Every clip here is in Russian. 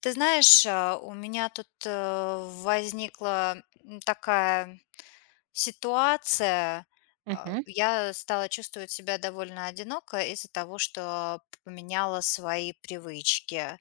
Ты знаешь, у меня тут возникла такая ситуация. А, Мгм. Я стала чувствовать себя довольно одиноко из-за того, что поменяла свои привычки.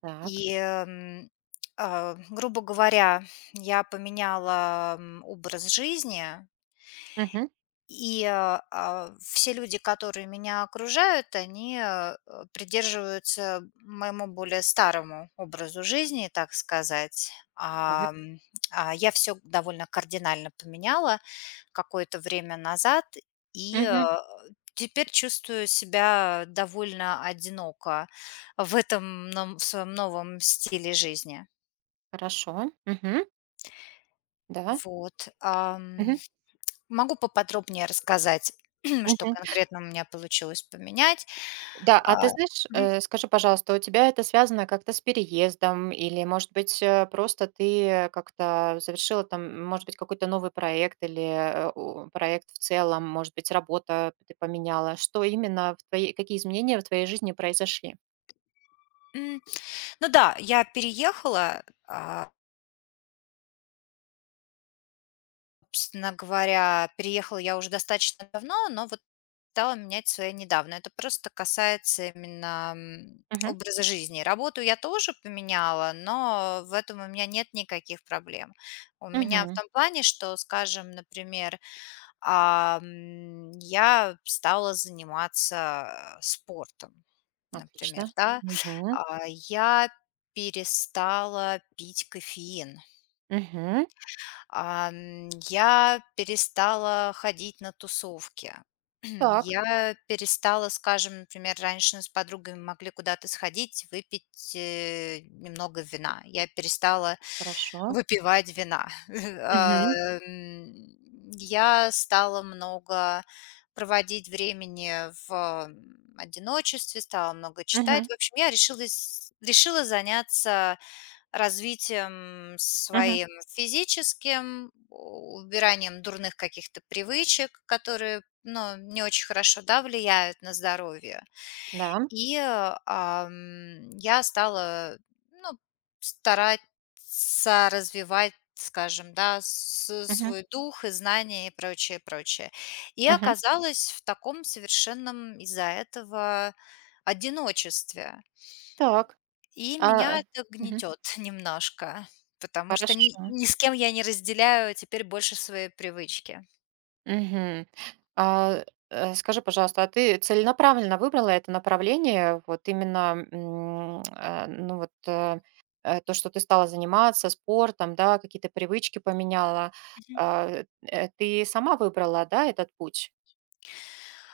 Так. И, эм, грубо говоря, я поменяла образ жизни, Мгм. и все люди, которые меня окружают, они придерживаются моему более старому образу жизни, так сказать. Так. А я все довольно кардинально поменяла какое-то время назад и Мгм. теперь чувствую себя довольно одиноко в этом ном в своем новом стиле жизни. Хорошо. Мгм. Да. Вот. Ам. Мгм. Могу поподробнее рассказать, что Мгм. конкретно у меня получилось поменять. Да, А, а ты знаешь, мгм. Скажи, пожалуйста, у тебя это связано как-то с переездом или, может быть, просто ты как-то завершила там, может быть, какой-то новый проект или проект в целом, может быть, работа ты поменяла? Что именно в твоей, какие изменения в твоей жизни произошли? М, ну да, я переехала, собственно говоря, переехала я уже достаточно давно, но вот стала менять свои недавно. Это просто касается именно Мгм. образа жизни. Работу я тоже поменяла, но в этом у меня нет никаких проблем. У меня в Мгм. том плане, что, скажем, например, я стала заниматься, спортом, например, Отлично. да. Мгм. Я перестала пить кофеин. Мгм. Я перестала ходить на тусовки. Так. Я перестала, скажем, например, раньше с подругами могли куда-то сходить, выпить, немного вина. Я перестала Хорошо. выпивать вина. А, Мгм. м, я стала много проводить времени в одиночестве, стала много читать. Мгм. В общем, я решилась решила заняться развитием Мгм. своим физическим, у убиранием дурных каких-то привычек, которые, ну, не очень хорошо, да, влияют на здоровье. Да. Я стала, ну, стараться развивать, скажем, да, с Мгм, свой дух и знания и прочее, прочее. И мгм. оказалась в таком совершенном из-за этого одиночестве. Так. И А, меня э, это Мгм. гнетет немножко, потому что ни Хорошо. ни с кем я не разделяю теперь больше свои привычки. Мгм. А, Скажи, пожалуйста, а ты целенаправленно выбрала это направление? Вот именно, ну вот, то, что ты стала заниматься спортом, да, какие-то привычки поменяла. Ты сама выбрала, да, этот путь?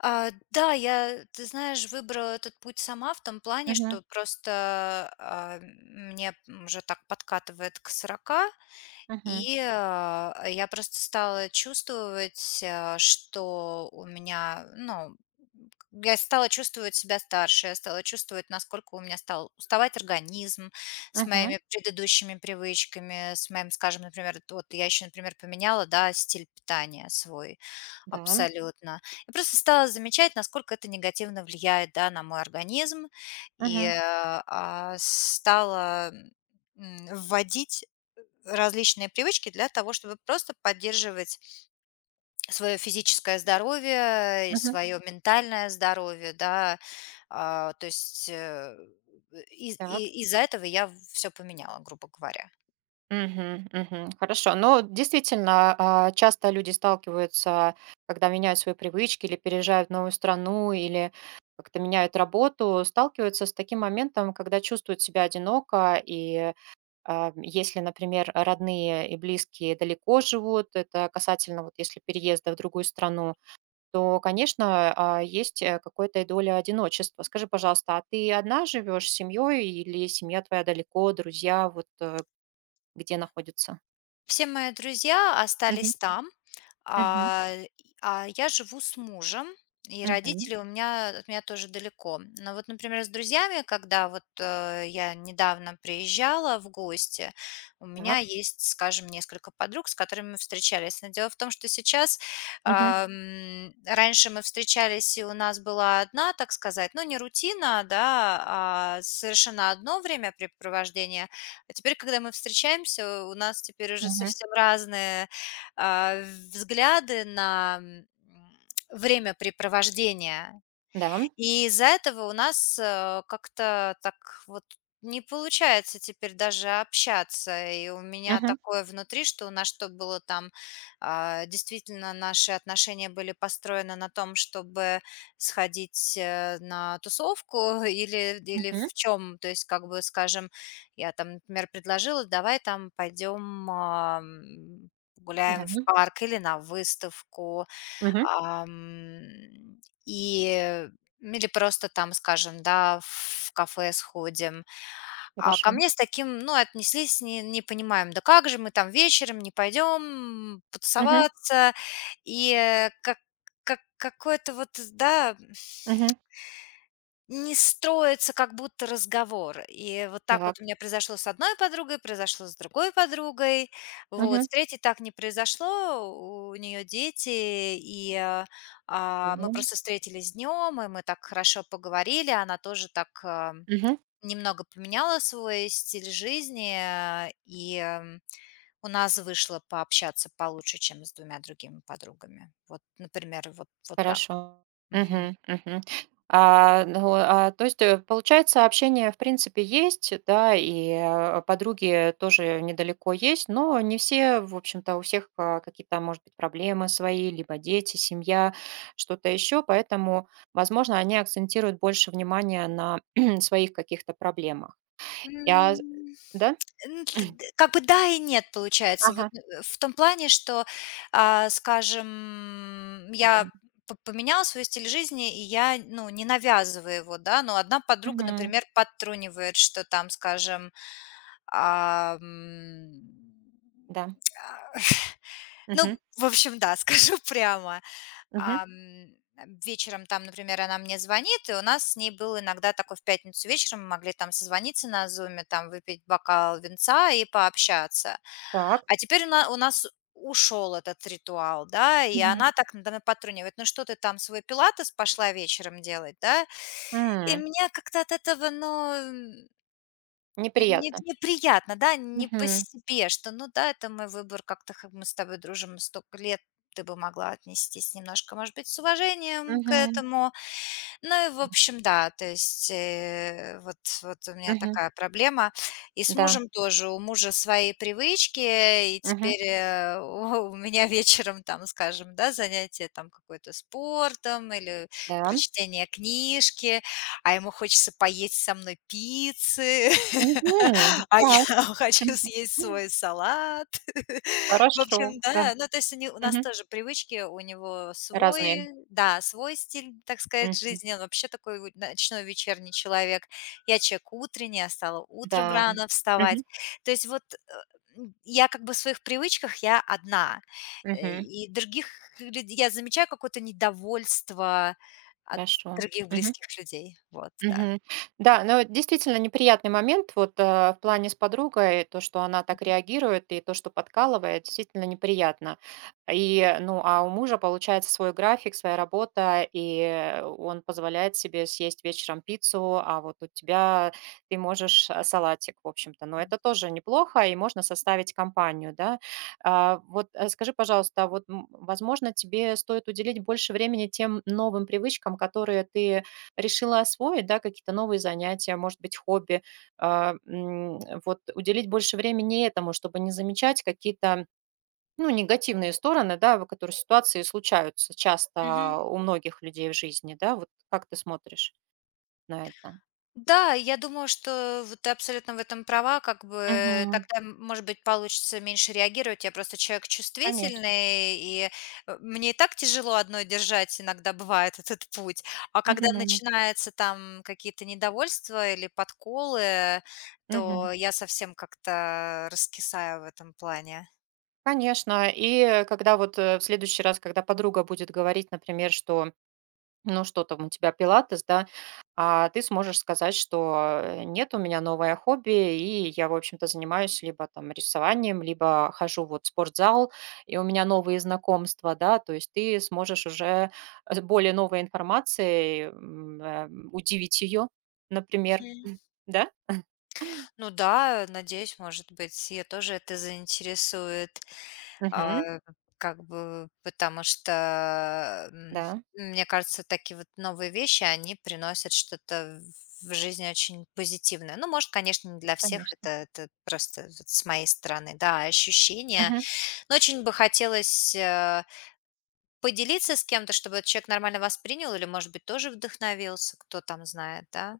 Да, я, ты знаешь, выбрала этот путь сама в том плане, Мгм, что просто, мне уже так подкатывает к сорока, мгм, и я просто стала чувствовать, что у меня, ну, я стала чувствовать себя старше, я стала чувствовать, насколько у меня стал уставать организм с мгм. моими предыдущими привычками, с моим, скажем, например, вот я еще, например, поменяла, да, стиль питания свой. Да. Абсолютно. Я просто стала замечать, насколько это негативно влияет, да, на мой организм, и, Мгм, э, а, стала, вводить различные привычки для того, чтобы просто поддерживать свое физическое здоровье, мгм. свое ментальное здоровье, да. А, то есть, э, из Так. и из-за этого я все поменяла, грубо говоря. Мгм, мгм. Хорошо. Но действительно, часто люди сталкиваются, когда меняют свои привычки или переезжают в новую страну, или как-то меняют работу, сталкиваются с таким моментом, когда чувствуют себя одиноко, и если, например, родные и близкие далеко живут, это касательно вот если переезда в другую страну, то, конечно, есть какая-то и доля одиночества. Скажи, пожалуйста, а ты одна живешь с семьей или семья твоя далеко, друзья, вот где находятся? Все мои друзья Мгм, остались там, мгм, а, и а я живу с мужем, и мгм. родители у меня от меня тоже далеко. Но вот, например, с друзьями, когда вот, я недавно приезжала в гости, у меня Так. есть, скажем, несколько подруг, с которыми мы встречались. Но дело в том, что сейчас, Мгм, раньше мы встречались, и у нас была одна, так сказать, ну, не рутина, да, а совершенно одно времяпрепровождение. А теперь, когда мы встречаемся, у нас теперь уже мгм. совсем разные, а, взгляды на, времяпрепровождение. Да. И из-за этого у нас, как-то так вот не получается теперь даже общаться. И у меня Мгм, такое внутри, что у нас что было там, действительно, наши отношения были построены на том, чтобы сходить, на тусовку или мгм. в чем. То есть, как бы, скажем, я там, например, предложила: "Давай там пойдем, Да. погуляем в парк или на выставку". Мгм. Ам, и Ну, или просто там, скажем, да, в кафе сходим. А ко Хорошо. мне с таким, ну, отнеслись не понимаем: "Да как же мы там вечером не пойдем Мгм, потусоваться?" И, э, как как какое-то вот, да, мгм. не строится как будто разговор. И вот так Так. вот у меня произошло с одной подругой, произошло с другой подругой. Вот, Мгм. с третьей так не произошло, у нее дети, и мы Да. просто встретились днем, и мы так хорошо поговорили, она тоже так Мгм. немного поменяла свой стиль жизни, и у нас вышло пообщаться получше, чем с двумя другими подругами. Вот, например, вот так. Хорошо. Мгм, мгм. Ну, то есть, получается, общение, в принципе, есть, да, и подруги тоже недалеко есть, но не все, в общем-то, у всех какие-то, может быть, проблемы свои, либо дети, семья, что-то еще, поэтому, возможно, они акцентируют больше внимания на своих каких-то проблемах. Я, М, да? н т д Как бы да и нет, получается. Вот, Ага, в том плане, что, скажем, я да. п поменяла свой стиль жизни, и я, ну, не навязываю его, да. Но одна подруга, Мгм, например, подтрунивает, что там, скажем, ам, а, м, да. ну, Мгм, в общем, да, скажу прямо. мгм. Ам, Вечером там, например, она мне звонит, и у нас с ней был иногда такой в пятницу вечером, мы могли там созвониться на "Зуме", там выпить бокал винца и пообщаться. Так. А теперь у нас ушел этот ритуал, да, и Мгм. она так надо мной подтрунивает: "Ну что ты там свой пилатес пошла вечером делать, да?" И М, мне как-то от этого, ну, не Неприятно. неприятно, да, не по Мгм. себе, что, ну да, это мой выбор, как-то как мы с тобой дружим столько лет, ты бы могла отнестись немножко, может быть, с уважением к Мгм. этому. Ну и, в общем, да, то есть э, вот, вот у меня Мгм. такая проблема. И с Да. мужем тоже. У мужа свои привычки, и Мгм. теперь у меня вечером там, скажем, да, занятие там какой-то спортом или Да. прочтение книжки, а ему хочется поесть со мной пиццы, Мгм. а я Так. хочу съесть Мгм. свой салат. В Хорошо. общем, Да. да, ну, то есть у не у нас Мгм. тоже привычки, у него Разные. свой, да, свой стиль, так сказать, Мгм. жизни. Он вообще такой вот ночной вечерний человек. Я человек утренний, я стала утром Да. рано вставать. Мгм. То есть вот, я как бы в своих привычках я одна, Мгм. и других людей я замечаю какое-то недовольство от Хорошо. других Мгм. близких людей. Вот, да. Мгм. Да, но действительно неприятный момент вот, в плане с подругой, то, что она так реагирует, и то, что подкалывает, действительно неприятно. И, ну, а у мужа получается свой график, своя работа, и он позволяет себе съесть вечером пиццу, а вот у тебя ты можешь, салатик, в общем-то. Но это тоже неплохо, и можно составить компанию, да. Скажи, пожалуйста, а вот, возможно, тебе стоит уделить больше времени тем новым привычкам, которые ты решила освоить, да, какие-то новые занятия, может быть, хобби, а, м, вот уделить больше времени этому, чтобы не замечать какие-то, ну, негативные стороны, да, в которые ситуации случаются часто у многих людей в жизни, да, вот как ты смотришь на это? Да, я думаю, что вот ты абсолютно в этом права, как бы Мгм. тогда, может быть, получится меньше реагировать. Я просто человек Конечно. чувствительный, и мне и так тяжело одной держать иногда бывает вот этот путь. А когда Мгм. начинаются там какие-то недовольства или подколы, Мгм. то я совсем как-то раскисаю в этом плане. Конечно. И когда вот в следующий раз, когда подруга будет говорить, например, что ну, что там у тебя пилатес, да, а ты сможешь сказать, что нет, у меня новое хобби, и я, в общем-то, занимаюсь либо там рисованием, либо хожу вот в спортзал, и у меня новые знакомства, да, то есть ты сможешь уже с более новой информацией удивить ее, например, Мгм. да? Ну да, надеюсь, может быть, ее тоже это заинтересует. А, Мгм. как бы, потому что, Да, мне кажется, такие вот новые вещи, они приносят что-то в жизни очень позитивное. Ну, может, конечно, не для всех, конечно. это просто вот с моей стороны, да, ощущения. Но очень бы хотелось, поделиться с кем-то, чтобы этот человек нормально воспринял или, может быть, тоже вдохновился, кто там знает, да?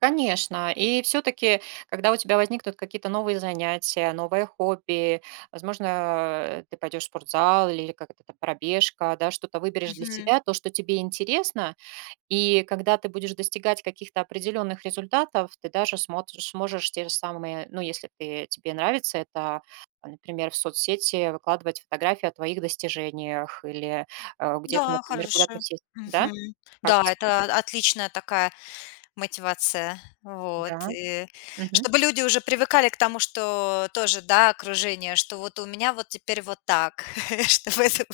Конечно. И все-таки, когда у тебя возникнут какие-то новые занятия, новое хобби, возможно, ты пойдешь в спортзал или как-то там пробежка, да, что-то выберешь для Мгм. себя, то, что тебе интересно, и когда ты будешь достигать каких-то определенных результатов, ты даже смотришь, сможешь те же самые, ну, если ты, тебе нравится это, а, например, в соцсети выкладывать фотографии о твоих достижениях или где-то, Да, например, куда-то хорошо. сесть, да? Мгм. Как Да, тебе? это отличная такая мотивация. Вот. Да. И Мгм. чтобы люди уже привыкали к тому, что тоже, да, окружение, что вот у меня вот теперь вот так, чтобы это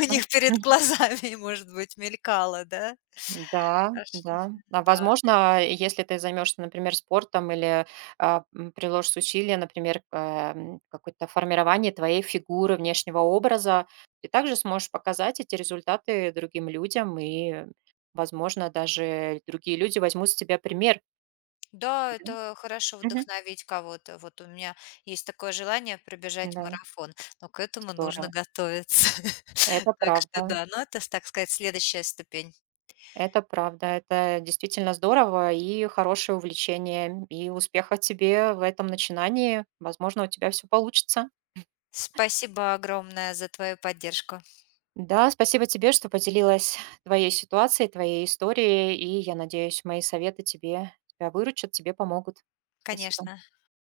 у них перед глазами, может быть, мелькало, да? Да, Аж да. А да. возможно, если ты займешься, например, спортом или, приложишь усилия, например, к, какое-то формирование твоей фигуры, внешнего образа, ты также сможешь показать эти результаты другим людям, и, возможно, даже другие люди возьмут с тебя пример. Да, Мгм. это хорошо Мгм. вдохновить кого-то. Вот у меня есть такое желание пробежать Да, марафон, но к этому нужно здорово. готовиться. Это Так что правда. да, ну это, так сказать, следующая ступень. Это правда. Это действительно здорово и хорошее увлечение. И успеха тебе в этом начинании. Возможно, у тебя все получится. Спасибо огромное за твою поддержку. Да, спасибо тебе, что поделилась твоей ситуацией, твоей историей, и я надеюсь, мои советы тебе тебя выручат, тебе помогут. Спасибо. Конечно.